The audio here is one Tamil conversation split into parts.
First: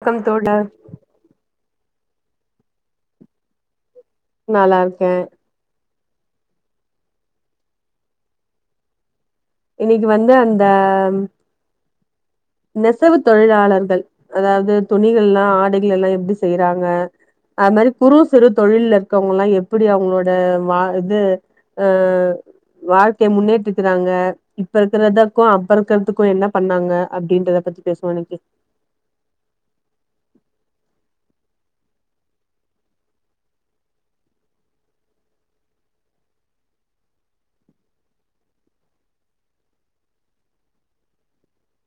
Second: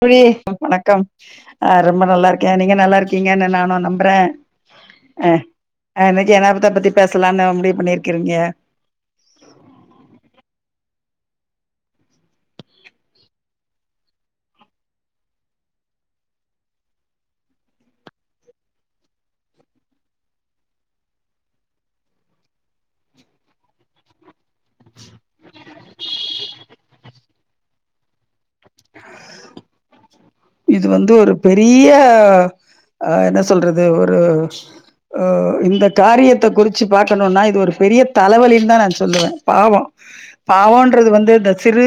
தோழி வணக்கம் தோழர் வணக்கம் ஆ ரொம்ப நல்லா இருக்கே நீங்க நல்லா இருக்கீங்கன்னு நானு நம்புறே நல்லாருக்கே ஆ இன்னைக்கு என்னாத்த பத்தி பேசலானு முடிவு பண்ணிருக்கிறீங்க இது வந்து அந்த ம் நெசவு தொழிலாளர்கள் அதாவ்து துணிகள்லா ஆடைகள் எல்லா எப்டி செய்றாங்க அது மாரி குறு சிறு தொழில்ல இருக்கவ்ங்கல்லா எப்புடி அவ்ங்களோட வா இது ஆ வாழ்க்கைய முன்னேற்றிக்கிறாங்க இப்ப இருக்கிறதக்கு அப்ப இருக்கிறதுக்கு என்ன பண்ணாங்க அப்டின்றத பத்தி பேசுவோ இன்னைக்கி இது வந்து ஒரு பெரிய ஆ என்ன சொல்றது ஒரு அ இந்த காரியத்த குறிச்சு பாக்கணுனா இது ஒரு பெரிய தலவலின் தா நா சொல்லுவே பாவ பாவன்றது வந்து இந்தச் சிறு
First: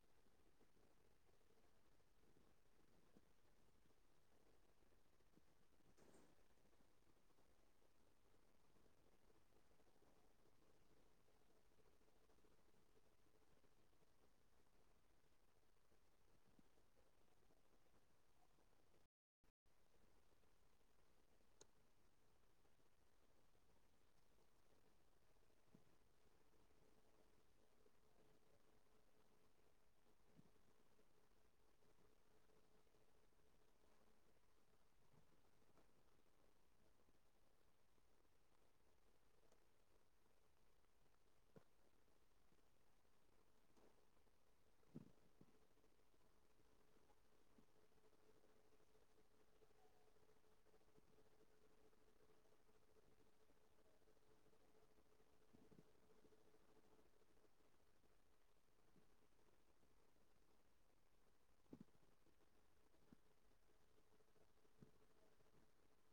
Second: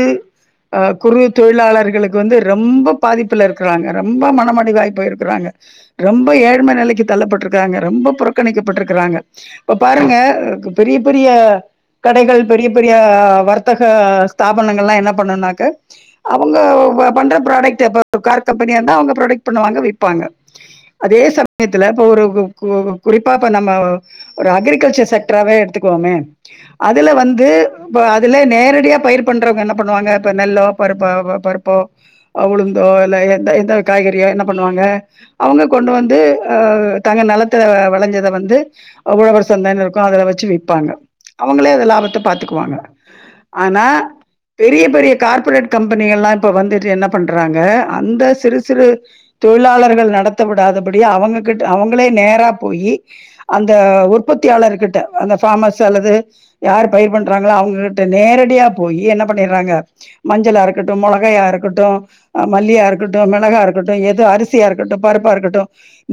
அ குறு தொழிலாளர்களுக்கு வந்து ரெம்ப பாதிப் புல இருக்கிறாங்க ரெம்ப மனமடிவாய்ப்போயிருக்கிறாங்க ரெம்ப ஏழ்ம நிலைக்கு தள்ளப்பட்ருக்காங்க ரெம்ப புறக்கணிக்கப்பட்ருக்கிறாங்க இப்ப பாருங்க எனக்கு பெரிய பெரிய கடைகள் பெரிய பெரிய வர்த்தக ஸ்தாபனங்கள்லா என்ன பண்ணுனாக்க அவுங்க ப பண்ற ப்ராடெக்ட் இப்ப கார் கம்பெனியா இருந்தா அவ்ங்க ப்ரொடெக்ட் பண்ணுவாங்க விப்பாங்க அதே சமயத்துல இப்ப ஒரு கு கு குறிப்பா இப்ப நம்ம ஒரு அக்ரிகல்ச்சர் செக்ட்ராவே எடுத்துக்குவோமே அதுல வந்து இப்ப அதுலே நேரடியா பயிர் பண்றவங்க என்ன பண்ணுவாங்க இப்ப நெல்லோ பருப்பா ப பருப்போ அ உளுந்தோ இல்ல எந்த எந்த காய்கறியோ என்ன பண்ணுவாங்க அவ்ங்க கொண்டு வந்து அ தங்க நெலத்துல வெளஞ்சத வந்து அவ்வூருள ஓரு சந்தனு இருக்கு அதுல வெச்சு விப்பாங்க அவுங்களே அந்த லாபத்த பாத்துக்குவாங்க ஆனா பெரிய பெரிய கார்ப்பரேட் கம்பெனி எல்லாம் இப்ப வந்துட்டு என்ன பண்ற றாங்க அந்த சிறு சிறு தொழிலாளர்கள் நடத்த விடாதபடி அவங்ககிட்ட அவுங்களே நேரா போயி அந்த உற்பத்தியாளர் கிட்ட அந்த ஃபார்மர்ஸ் அல்லது யாரு பயிர் பண்றாங்களோ அவ்ங்ககிட்ட நேரடியா போயி என்ன பண்ணிர்றாங்க மஞ்சளா இருக்கட்டு மொளகையா இருக்கட்டு அ மல்லியா இருக்கட்டு மிளகா இருக்கட்டு ஏது அரிசியா இருக்கட்டு பருப்பா இருக்கட்டு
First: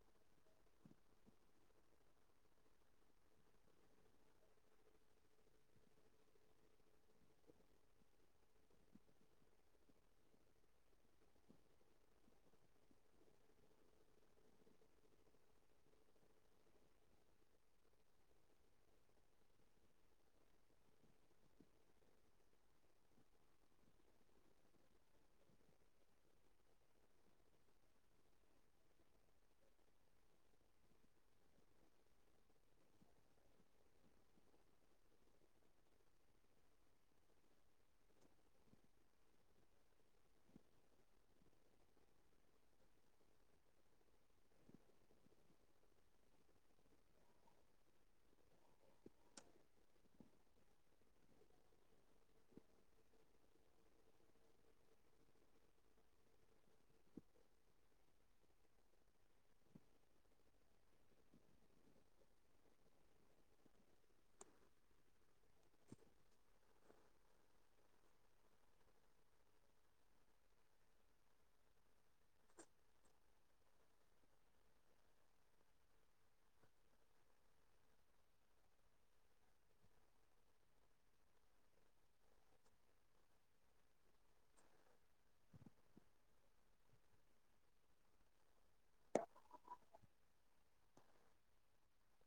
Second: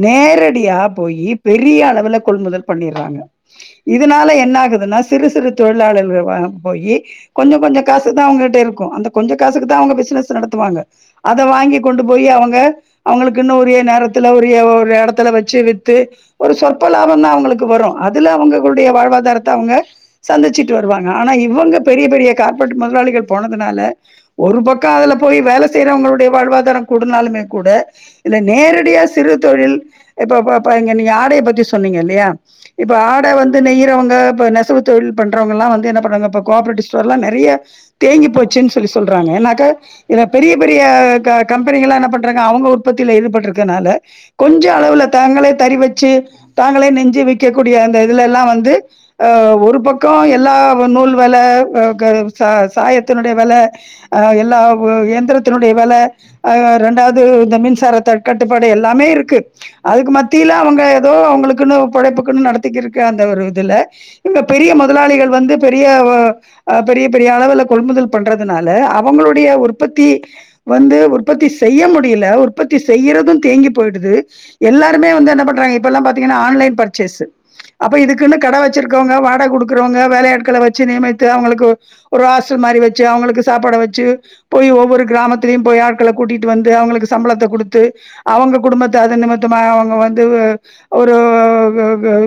நேரடியா போயி பெரிய அளவுல கொள்முதல் பண்ணிறாங்க இதுனால என்ன ஆகுதுன்னா சிறு சிறு தொழிலாளர்கள் வ போயி கொஞ்ச கொஞ்ச காசு தா அவுங்கிட்ட இருக்கு அந்த கொஞ்ச காசுக்கு தா அவுங்க பிசினஸ் நடத்துவாங்க அத வாங்கிக் கொண்டு போய் அவுங்க அவுங்களுக்குன்னு உரிய நேரத்துல உரிய ஒரு எடத்துல வச்சு வித்து ஒரு சொற்ப லாபந்தா அவுங்களுக்கு வரு அதுல அவுங்களுடைய வாழ்வாதாரத்த அவுங்க சந்திச்சிட்டு வருவாங்க ஆனா இவுங்க பெரிய பெரிய கார்ப்பரேட் முதலாளிகள் போனதுனால ஒரு பக்கம் அதுல போய் வேல செய்றவுங்களுடைய வாழ்வாதாரோ கூடுனாலுமே கூட இல்ல நேரடியா சிறு தொழில் இப்பபப நீங்க ஆடையப் பத்தி சொன்னீங்க இல்லையா இப்ப ஆட வந்து நெய்றவங்க இப்ப நெசவு தொழில் பண்றவங்கலா வந்து என்ன பண்ணறாங்க இப்ப கோஆப்ரேட்டிவ் ஸ்டோர்லா நெறைய தேங்கி போச்சுன்னு சொல்லி சொல்றாங்க ஏனாக்க இத பெரிய பெரிய க கம்பெனிகளா என்ன பண்றாங்க அவுங்க உற்பத்தியில இதுப்பட்டிருக்கனால கொஞ்ச அளவுல தாங்களே தறி வச்சு தாங்களே நெஞ்சு விக்கக்கூடிய அந்த இதுலல்லா வந்து அ ஒரு பக்கோ எல்லா நூல் வெல அ க ச சாயத்தினுடைய வெல அ எல்லா வ ஏ த்திரத்தினுடைய வெல அ ரெண்டாவது இந்த மின்சார தட் கட்டுப்பாடு எல்லாமே இருக்கு அதுக்கு மத்தியில்ல அவுங்க ஏதோ அவுங்களுக்குன்னு பொழைப்புக்குன்னு நடத்திக்கிருக்க அந்த ஒரு இதுல இங்க பெரிய மொதலாளிகள் வந்து பெரிய வ அ பெரிய பெரிய அளவுல கொள்முதல் பண்றதுனால அவுங்களுடைய உற்பத்தி வந்து உற்பத்தி செய்ய முடியல உற்பத்தி செய்யிறது தேங்கி போயிடுது எல்லாருமே வந்து என்ன பண்றாங்க இப்பல்லா பாத்தீங்கன்னா ஆன்லைன் பர்ச்சேஸ்ஸு அப்ப இதுக்குன்னு கட வச்சிருக்கவங்க வாடக குடுக்குறவங்க வேலையாட்கள வச்சு நியமித்து அவுங்களுக்கு ஒரு ஹாஸ்டல் மாரி வச்சு அவுங்களுக்கு சாப்பாட வச்சு போய் ஒவ்வொரு கிராமத்தலயு போய் ஆட்கள கூட்டிட்டு வந்து அவுங்களுக்கு சம்பளத்த குடுத்து அவுங்க குடும்பத்த அத நிமித்தமா அவுங்க வந்து வு ஒரு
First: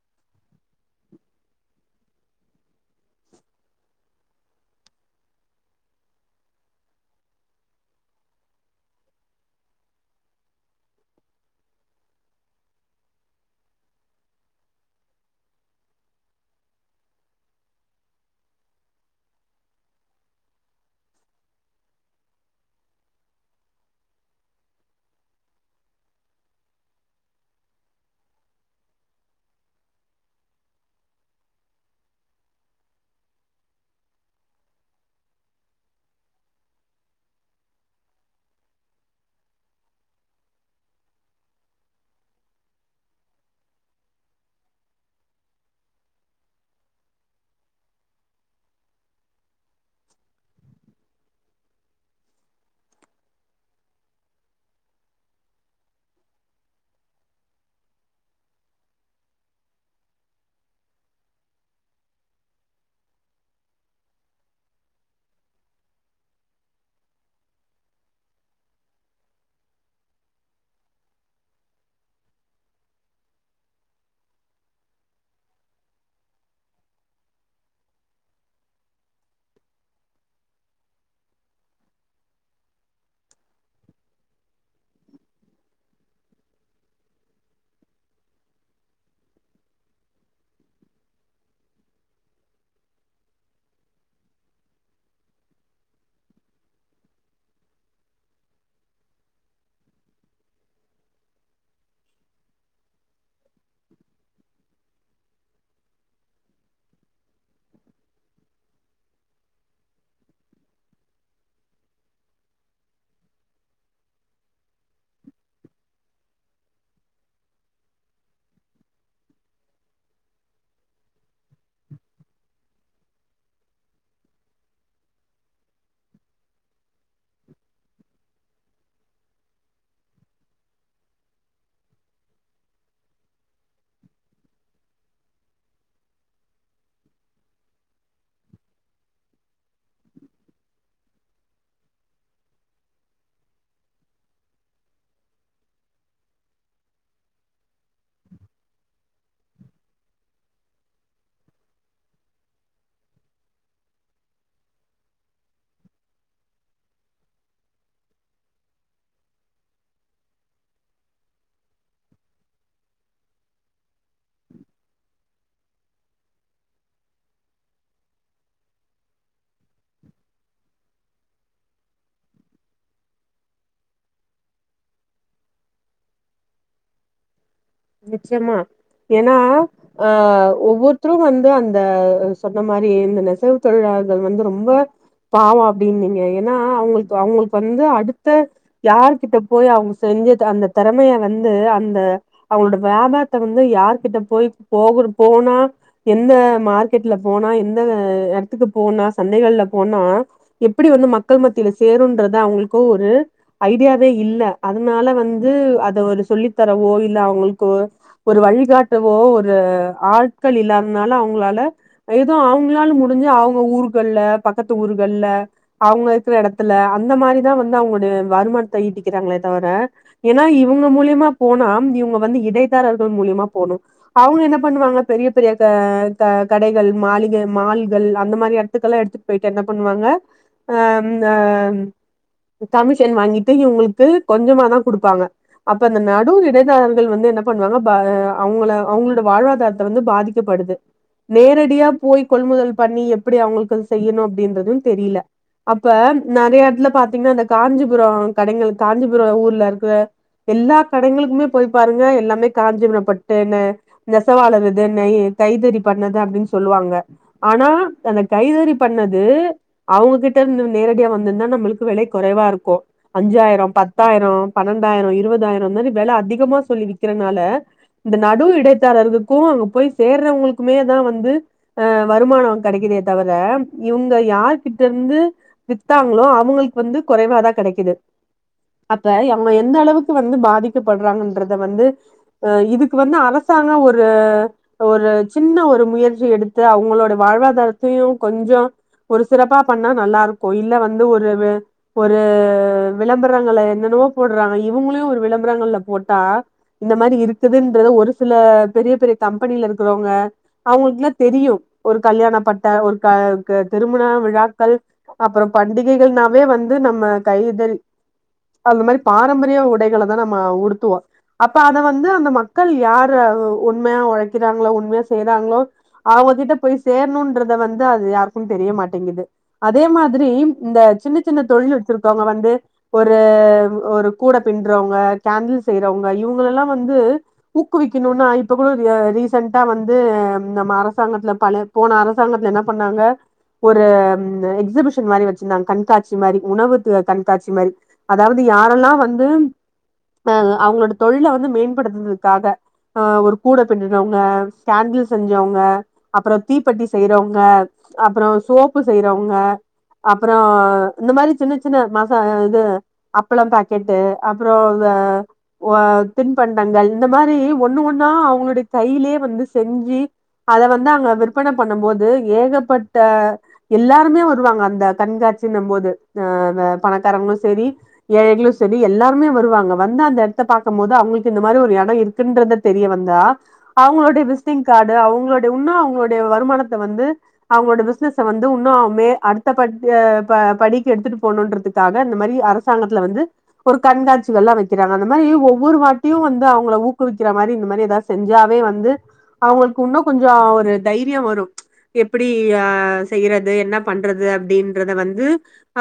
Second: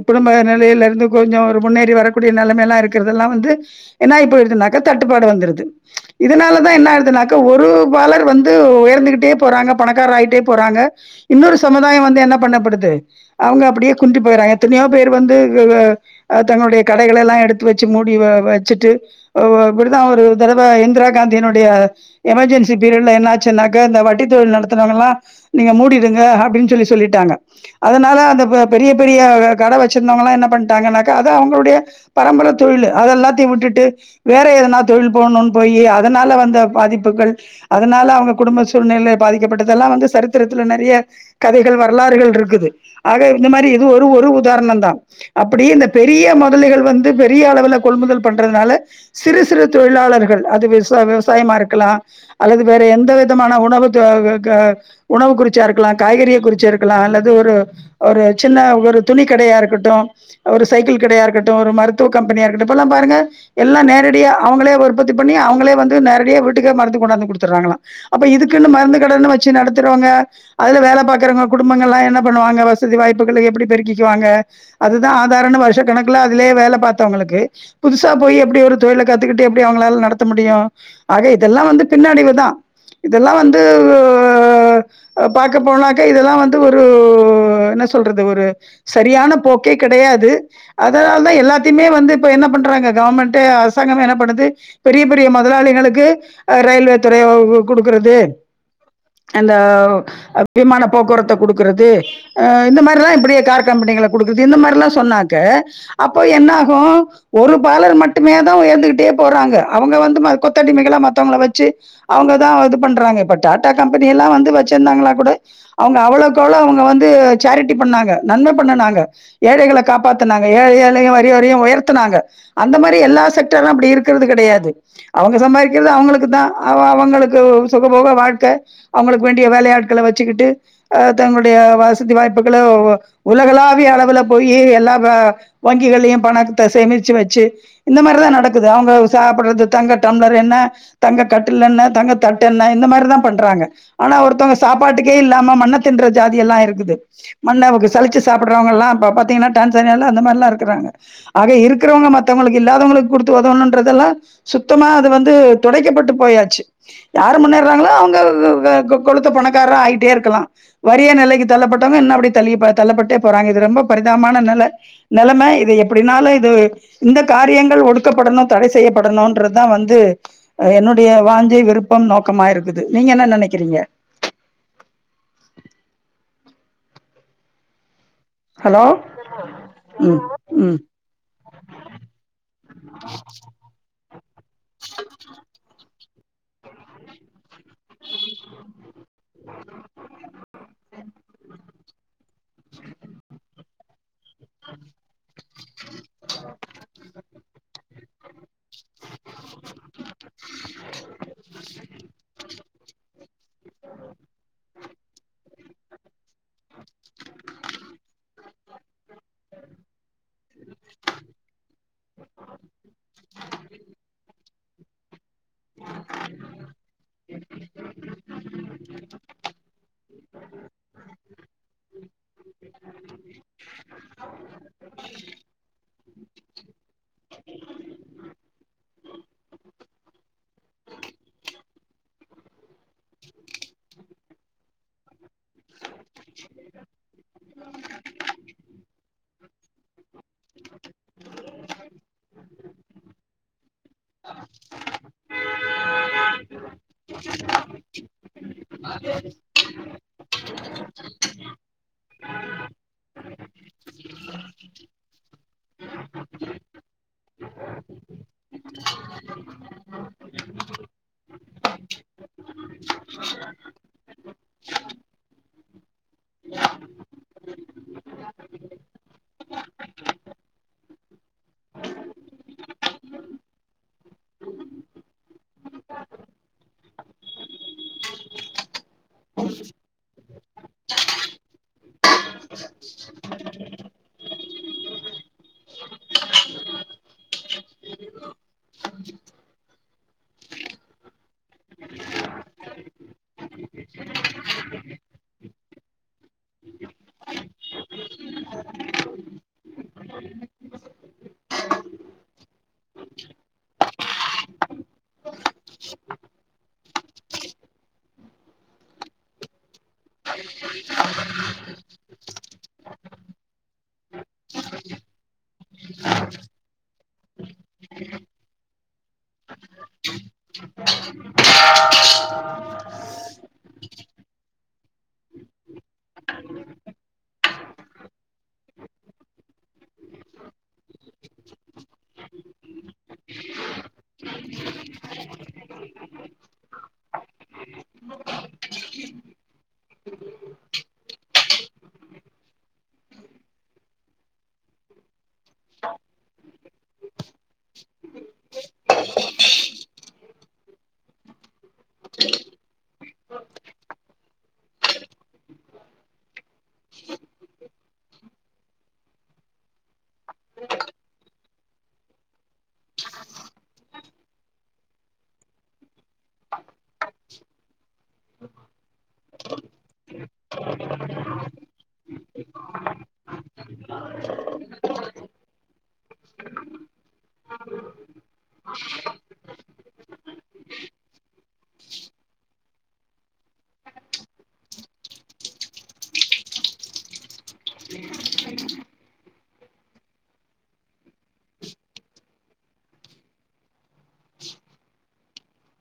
குடும்ப நெலையில இருந்து கொஞ்சோ ஒரு முன்னேறி வரக்கூடிய நெலமயெல்லா இருக்குறதெல்லா வந்து ஏனா இப்ப இது நக தட்டுப்பாடு வந்துருது இதுனால தா என்னாயிடுதுனாக்கா ஒ ஒரு பலர் வந்து உயர்ந்துகிட்டே போறாங்க பணக்கார் ஆயிட்டே போறாங்க இன்னொரு சமுதாயம் வந்து என்ன பண்ணப்படுது அவுங்க அப்டியே குந்திப் போயிறாங்க எத்தனையோ பேர் வந்து வ அ தங்களுடைய கடைகள எல்லா எடுத்து வச்சு மூடி வ வச்சுட்டு வ இப்டிதா ஒரு தடவ இந்திரா காந்தியினுடைய எமர்ஜென்சி பீரியட்ல என்னச்சுன்னாக்கா இந்த வட்டி தொழில் நடத்துனவங்கலா நீங்க மூடிடுங்க அப்டின் சொல்லி சொல்லிட்டாங்க அதனால அந்த ப பெரிய பெரிய கட வச்சிருந்தவங்கல்லா என்ன பண்ணிட்டாங்கன்னாக்கா அத அவுங்களுடைய பரம்பர தொழிலு அது எல்லாத்தையு விட்டுட்டு வேற எதனா தொழில் போனோன்னு போயி அதனால வந்த பாதிப் பபுக்கள் அதனால அவுங்க குடும்ப சூழ்நிலை பாதிக்கப்பட்டதெல்லா வந்து சரித்திரத்துல்ல நெறைய கதைகள் வரலாறுகள் இருக்குது ஆக இந்த மாரி இது ஒரு ஒரு உதாரணந்தா அப்டி இந்த பெரிய முதலைகள் வந்து பெரிய அளவுல கொள்முதல் பண்றதுனால சிறு சிறு தொழிலாளர்கள் அது விவச விவசாயமா இருக்கலா அல்லது வேற எந்த விதமான உணவு த க உணவு குறிச்சா இருக்கலா காய்கறிய குறிச்சி இருக்கலா அல்லது ஒரு ஒரு சின்ன ஒரு துணி கடையா இருக்கட்டோ ஒரு சைக்கிள் கடையா இருக்கட்டு ஒரு மருத்துவ கம்பெனியா இருக்கட்டு இப்பெல்லா பாருங்க எல்லா நேரடியா அவங்களே உற்பத்தி பண்ணி அவங்களே வந்து நேரடியா வீட்டுக்கே மருந்து கொண்டாந்து குடுத்துட்றாங்களா அப்ப இதுக்குன்னு மருந்து கடன்னு வச்சு நடத்துறவங்க அதுல வேலப் பாக்குறவங்க குடும்பங்கள்ல்லா என்ன பண்ணுவாங்க வசதி வாய்ப்புகள எப்புடி பெருக்கிக்கிவாங்க அதுதா ஆதாரன்னு வருஷ கணக்குல அதுலயே வேலப் பாத்தவங்களுக்கு புதுசா போய் எப்புடி ஒரு தொழில கத்துக்கிட்டு எப்புடி அவங்களால நடத்த முடியோ ஆக இதெல்லா வந்து பின்னடைவு தா இதெல்லா வந்து அ அ பாக்க போனாக்கா இதெல்லா வந்து ஒரு என்ன சொல்றது ஒரு சரியான போக்கே கிடையாது அதனால தான் எல்லாத்தையுமே வந்து இப்ப என்ன பண்றாங்க கவர்மெண்ட்டே அரசாங்கம் என்ன பண்ணுது பெரிய பெரிய முதலாளிகளுக்கு அ ரயில்வே துறைய அ உ குடுக்குறது அந்த உ அ விமான போக்குவரத்த குடுக்குறது அ இந்த மாரி லா இப்புடியே கார் கம்பெனிகள குடுக்குது இந்த மாரில்லா சொன்னாக்க அப்போ என்ன ஆகும் ஒரு பாலர் மட்டுமே தான் உயர்ந்துகிட்டே போறாங்க அவங்க வந்து ம கொத்தடிமைகளா மத் த்தவங்கள வச்சு அவங்கதா இது பண்றாங்க இப்ப டாடா கம்பெனி எல்லா வந்து வச்சிருந்தாங்களா கூட அவங்க அவ்வளவுக்கு அவ்வளவு அவங்க வந்து சேரிட்டி பண்ணாங்க நன்ம பண்ணனாங்க ஏழைகள காப்பாத்துனாங்க ஏழை ஏழையும் வரி வரியும் உயர்த்துனாங்க அந்த மாரி எல்லா செக்டார்லா அப்புடி இருக்குறது கிடையாது அவங்க சம்பாரிக் கிற்து அவங்களுக்கு தா அவ அவங்களுக்கு சுகபோக வாழ்க்க அவங்களுக்கு வேண்டிய வேலையாட்கள வச்சுக்கிட்டு அ தங்களுடைய வசதி வாய்ப்புகள உலகளாவிய அளவுல போயி எல்லா ப வங்கிகள்லையும் பணத்த சேமிச்சு வச்சு இந்த மாரிதான் நடக்குது அவங்க சாப்புட்றது தங்க டம்ளர் என்ன தங்க கட்டில் என்ன தங்க தட்டென்ன இந்த மாரிதான் பண்றாங்க ஆனா ஒருத்தவங்க சாப்பாட்டுக்கே இல்லாம மண்ண தின்ற ஜாதி எல்லா இருக்குது மண்ண அவக சழிச்சி சாப்புட்றவங்கல்லாம் அப்ப பாத்தீங்கன்னா டான்சன்யால அந்த மாரி ல்லா இருக்குறாங்க ஆக இருக்குறவங்க மத்தவங்களுக்கு இல்லாதவங்களுக்கு குடுத்து உதவுன்றதெல்லாம் சுத்தமா அது வந்து துடைக்கப்பட்டு போயாச்சு யாரு முன்னேறாங்களோ அவங்க [unintelligible] கொளுத்த பண்க்காறா ஆயிட்டே இருக்காலா வரிய நிலைக்கு தள்ளப்பட்டவங்க இன்ன அப்புடி தள்ளி ப தள்ளப்பட்டே போறாங்க இது ரொம்ப பரிதாபமான நில நெலம இது எப்புடினாலும் இது இந்த காரியங்கள் ஒடுக்கப்படணும் தடை செய்யப்படணும்ன்றதுதா வந்து அ என்னுடைய வாஞ்சை விருப்பம் நோக்கமா இருக்குது நீங்க என்ன நினைக்கிறீங்க நிச்சயமா ஹலோ ஏன்னா அ ம் ம் ஒவ்வொருத்தரும் வந்து அந்த அ சொன்ன மாரி இந்த நெசவு தொழிலாள்கள் வந்து ரொம்ப பாவோ அப்டின்னிங்க ஏன்னா அவங்களுக்கு அவங்களுக் வந்து அடுத்த யார்கிட்ட போய் அவங்க செஞ்ச த அந்த திறமைய வந்து அந்த அவங்களோட வியாபாரத்த வந்து யார்கிட்ட போயி போகுரு போனா என்ன மார்க்கெட்ல போனா எந்த எட்த்துக்கு போனா சந்தைகள்ல போனா எப்புடி வந்து மக்கள் மத்தியில சேருன்றத அவங்களுக்கும் ஒரு ஐடியாவே இல்ல அதனால வந்து அத ஒரு சொல்லி தரவோ இ இல்ல அவங்களுக்கு ஒரு வழிகாட்டவோ ஒரு ஆட்கள் இல்லாத்னால அவங்களால அ ஏதோ அவங்களால முடிஞ்சு அவங்க ஊர்கள்ல பக்கத்து ஊர்கள்ல அவங்க இருக்குற எடத்துல அந்த மாரிதான் வந்து அவங்களோடைய வருமானத்த ஈட்டிக்கிறாங்களே தவர ஏனா இவுங்க மூலியமா போனா இவுங்க வந்து இடைதாரர்கள் மூலியமா போணு அவுங்க என்ன பண்ணுவாங்க பெரிய பெரிய க க கடைகள் மாளிகை மால்கள் அந்த மாரி எடத்துக்கெல்லா எடுத்துட் போயிட்டு என்ன பண்ணுவாங்க அ அ கமிஷன் வாங்கிட்டு இவுங்களுக்கு கொஞ்சமா தா குடுப்பாங்க அப்ப அந்த நடு இடைதாரர்கள் வந்து என்ன பண்வாங்க ப அவுங்கள அவுங்ளோட வாழ்வாதாரத்த வந்து பாதிக்கப்படுது நேரடியா போய் கொள்முதல் பண்ணி எப்டி அவுங்களுக் அது செய்யனு அப்டின்றது. தெரியில அப்ப நெறைய எடத்துல பாத்தீங்னா அந்த காஞ்சிபுரோ கடைகள் தாண்டிபுரோ ஊர்ல இருக்கற எல்லா கடைகளுக்குமே போய் பாருங்க எல்லாமே காஞ்சீபுரபட்டுனு நெசவாளறது நெ தைத்தறி பண்ணது அப்டின் சொல்லுவாங்க ஆனா அந்த கைதறி பண்ணது அவுங்ககிட்ட இருந்து நேரடியா வந்திருந்தா நம்மளுக்கு வெலை கொறைவா இருக்கு அஞ்சாயிரோ பத்தாயிரோ பன்னண்டாயிரோ இருவதாயிரோ இதுமாரி வெல அதிகமா சொல்லி விக்கறனால இந்த நடு இடை தரகர்க்கு அங்க போய் சேர்றவங்களுக்குமே தா வந்து அ வருமானோ கெடைக்கிதே தவர இவுங்க யார் கிட்ட இருந்து வித்தாங்ளோ அவுங்களுக்கு வந்து கொறைவாதா கெடைக்குது அப்ப அவுங்க எந்த அளவுக்கு வந்து பாதிக்கப்பட்றாங்கன்றத வந்து அ இதுக்கு வந்து அரசாங்கோ ஒரு ஒரு சின்ன ஒரு முயற்சி எடுத்து அவுங்களோட வாழ்வாதாரத்தையு கொஞ்சோ ஒரு சிறப்பா பண்ணா நல்லா இருக்கு இல்ல வந்து ஒரு வெ ஒரு விளம்பரங்கள என்னென்னவோ போட்றாங்க இவுங்களையு ஒரு விளம்பரங்கள்ல போட் டா இந்த மாரி இருக்குதுன்றத ஒரு சில பெரிய பெரிய கம்பெனில இருக்குறவங்க அவுங்களுக்குல்லா தெரியு ஒரு கல்யாணப்பட்ட ஒரு க க திருமண விழாக்கள் அப்புறோ பண்டிகைகள்னாவே வந்து நம்ம கைதறி அந்த மாரி பாரம்பரிய உடைகள தா நம்ம உடுத்துவோ அப்ப அத வந்து அந்த மக்கள் யார உண்மையா ஒழைக்றாங்ளோ உண்மையா செய்றாங்ளோ அவுங்ககிட்ட போய் சேரனுன்றத வந்து அது யாருக்கு தெரிய மாட்டேங்கிது அதே மாதிரி இந்த சின்ன சின்ன தொழில் வச்சிருக்கவுங்க வந்து ஒரு ஒரு கூட பின்றவங்க கேண்டில் செய்றவங்க இவுங்களல்லா வந்து ஊக்குவிக்கனுனா இப்ப கூட அ ரீசென்டா வந்து நம்ம அரசாங்கத்ல பல போன அரசாங்கத்ல என்ன பண்ணாங்க ஒரு எக்ஸிபிஷன் மாரி வச்சிருந்தாங்க கண்காட்சி மாரி உணவு து கண்காட்சி மாரி அதாவது யாரெல்லா வந்து தாங்க அவுங்களோட தொழில வந்து மேம்படுத்துறதுக்காக ஆ ஒரு கூட பின்னுனவுங்க கேண்டில் செஞ்சவங்க அப்றோ தீப்பெட்டி செய்றவுங்க அப்றோ சோப்பு செய்றவுங்க அப்றோ இந்த மாரி சின்ன சின்ன மசா இது அப்ள பாக்கெட்டு அப்றோ இந்த ஓ ஆ தின்பண்டங்கள் இந்த மாரி ஒண்ணு ஒண்ணா அவுங்களுடைய கைய்லே வந்து செஞ்சி அத வந்து அங்க விற்பன பண்ணு போது ஏகப்பட்ட எல்லாருமே வருவாங்க அந்த கண்காட்சினு போது அ வெ பணக்காரங்களு சேரி ஏழைகளு செரி எல்லாருமே வருவாங்க வந்து அந்த எடத்த பாக்கு போது அவுங்களுக்கு இந்த மாரி ஒரு எடோ இருக்குன்றது தெரிய வந்தா அவுங்ளோடைய விசிட்டிங் காடு அவுங்ளோடோ உண்ணு அவுங்களுடைய வருமானத்த வந்து அவங்ளோட பிசினஸ்ஸ வந்து வுன்னும் மே அடுத்த படிக்கு ப படிகு எடுத்துட்டு போணும்ன்றதுக்காக இந்த மாரி அர சாங்கத்ல வந்து ஒரு கண்காட்சிகள்ல்லா வெக் க்கிறாங்க அந்த மாரி ஒவ்வரு வாட்டியு வந்து அவங்கள ஊக்குவிக்கிற மாரி இந்த மாரி ஏதாவது செஞ்சாவே வந்து அவங்களுக்கு இன்னு கொஞ்சொ ஒரு தைரியோ வரு எப்டி ஆ செய்றது என்ன பண்றது அப்டின்றத வந்து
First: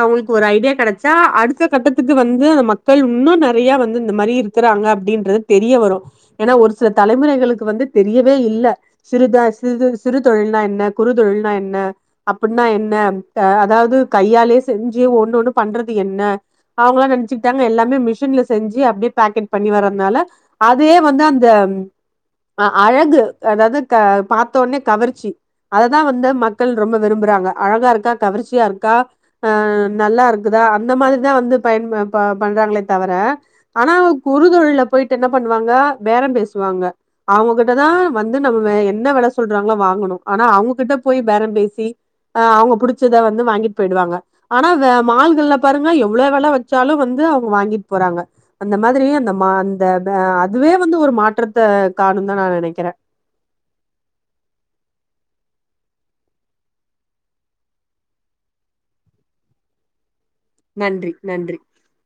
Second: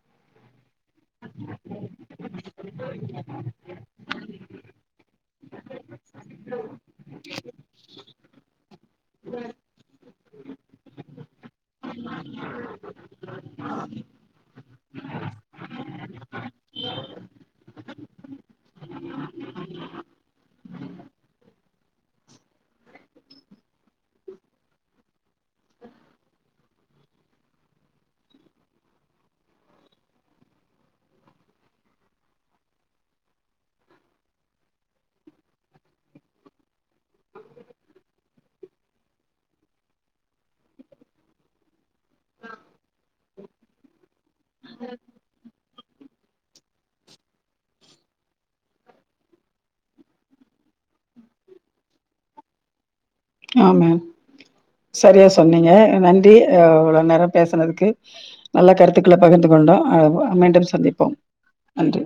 அவங்களுக்கு ஒரு ஐடியா கெடச்சா அடுத்த கட்டத்துக்கு வந்து மக் கள் இன்னு நெறைய வந்து இந்த மாரி இருக்குறாங்க அப்டின்றது தெரிய வரு ஏன்னா ஒரு சில தலைமுறைகளுக்கு வந்து தெரியவே இல்ல சிறுதா சிறு சிறு தொழில்னா என்ன குறு தொழில்னா என்ன அப்ட்ன்னா என்ன அதாவது கையாலே செஞ்சி ஒண்ணு ஒண்ணு பண்றது என்ன அவங்களா நெனச்சுக்கிட்டாங்க எல்லாமே மிஷின்ல செஞ்சி அப்டியே பேக்கெட் பண்ணி வர்துனால அதே வந்து அந்த அ அழகு அதாவது க பாத்த ஒடனே கவர்ச்சி அததா வந்து மக்கள் ரொம்ப விரும்புறாங்க அழகா இருக்கா கவர்ச்சியா இருக்கா அ நல்லா இருக்குதா அந்த மாரிதா வந்து பயன் ப பண்றங்கலே தவர ஆனா குரு தொழில்ல போயிட்டு என்ன பண்ணுவாங்க பேரம் பேசுவாங்க அவங்ககிட்டதா வந்து நம்ம என்ன வெல சொல்றாங்களோ வாங்கணு ஆனா அவங்ககிட்ட போய் பேரம் பேசி ஆ அவங்க புடிச்சத வந்து வாங்கிட்டு போயிடுவாங்க ஆனா அத மால்கள்ல பாருங்க எவ்வளவு வெல வச்சாலு வந்து அவங்க வாங்கிட்டு போறாங்க அந்த மாதிரி அந்த மா அந்த த அதுவே வந்து ஒரு மாற்றத்த காணும் தா நா நெனைக்கறே ஆமா சரியா சொன்னீங்க நன்றி அவ்ளோ நேரோ பேசுனதுக்கு நல்ல கருத்துக்கள பகிர்ந்து கொண்டோ அ மீண்டும் சந்திப்போம் நன்றி